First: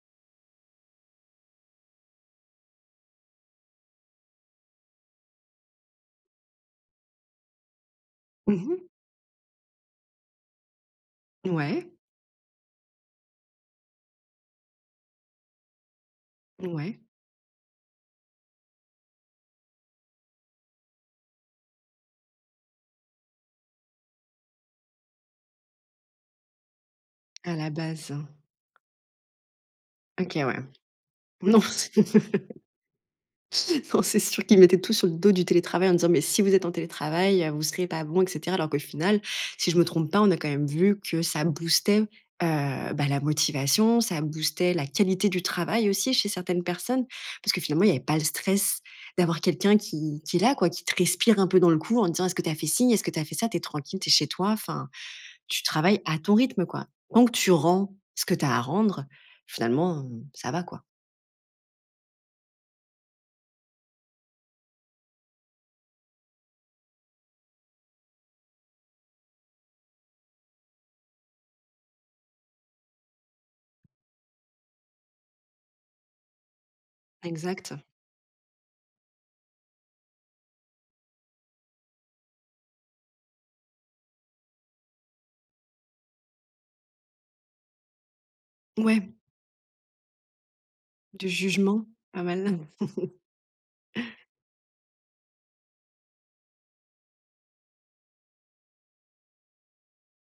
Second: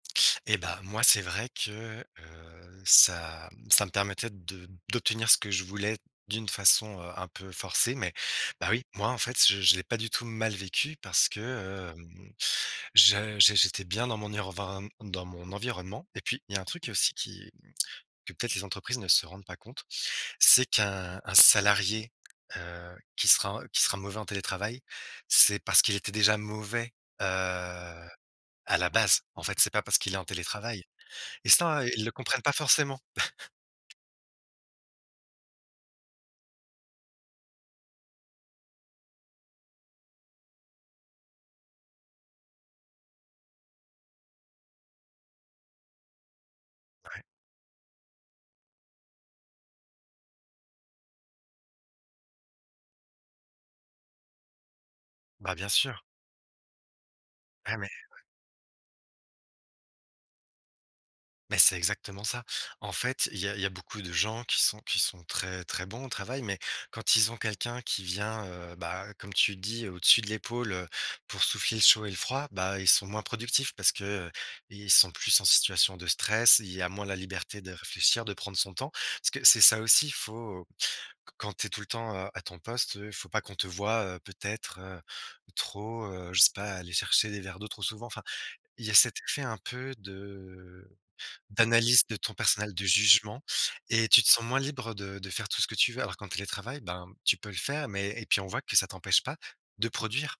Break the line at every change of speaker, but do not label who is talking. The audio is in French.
Et bah, moi, c'est vrai que, heu, ça m ça me permettait de d'obtenir ce que je voulais d'une façon, heu, un peu forcée mais,
Mmh
bah
mh.
oui, moi, en fait, je je l'ai pas du tout mal vécu, parce
Ouais.
que, hem, je j'é j'étais bien dans mon ireven m dans mon environnement. Et puis il y a un truc,
Ouais.
aussi, qui que, peut-être, les entreprises ne se rendent pas compte. C'est qu'un, un salarié, heu, qui sera qui sera mauvais en télétravail, c'est parce qu'il était déjà mauvais, heu,
À la base.
à la base. En fait, c'est pas parce qu'il est en
OK, ouais.
télétravail. Et
Non,
ça, hein, ils le comprennent pas forcément!
non, c'est sûr qu'ils mettaient tout sur le dos du télétravail en disant: «Mais si vous êtes en télétravail, heu, vous serez pas bon, et cetera» alors qu'au final, si je me trompe pas, on a quand même vu que ça boostait, heu, bah, la motivation, ça boostait la qualité du travail, aussi, chez certaines personnes.
Ouais.
Parce que finalement, il y avait pas le stress d'avoir quelqu'un qui qui est là, quoi, qui te respire un peu dans le cou en te disant: «Est-ce que tu as fait ci? Est-ce que tu as fait ça?» Tu es tranquille, tu es chez toi, enfin.
Bah,
Tu
bien
travailles
sûr.
à ton rythme, quoi. Tant que tu
Ah mais,
rends
ouais.
ce que tu as à rendre, finalement, ça va, quoi.
Mais c'est exactement ça! En fait, il y a il y a beaucoup de gens qui sont qui sont très très bons au travail, mais quand ils ont quelqu'un qui vient, heu, bah, comme tu dis, au-dessus de l'épaule, heu, pour souffler le chaud et le froid, bah, ils sont moins productifs parce que, heu, i ils sont plus en situation de stress, il y a moins la liberté de
Exact.
réfléchir, de prendre son temps. Parce que c'est ça aussi, il faut quand tu es tout le temps à ton poste, heu, il faut pas qu'on te voie, heu, peut-être, heu, trop, heu, je sais pas, aller chercher des verres d'eau trop souvent, enfin, il y a
Ouais.
cet effet un peu de
Du jugement,
d'analyse de
ah,
ton
bah, non!
personnel, de jugement et tu te sens moins libre, heu, de de faire tout ce que tu veux. Alors qu'en télétravail, ben, tu peux le faire, mais et puis on voit que ça t'empêche pas de produire!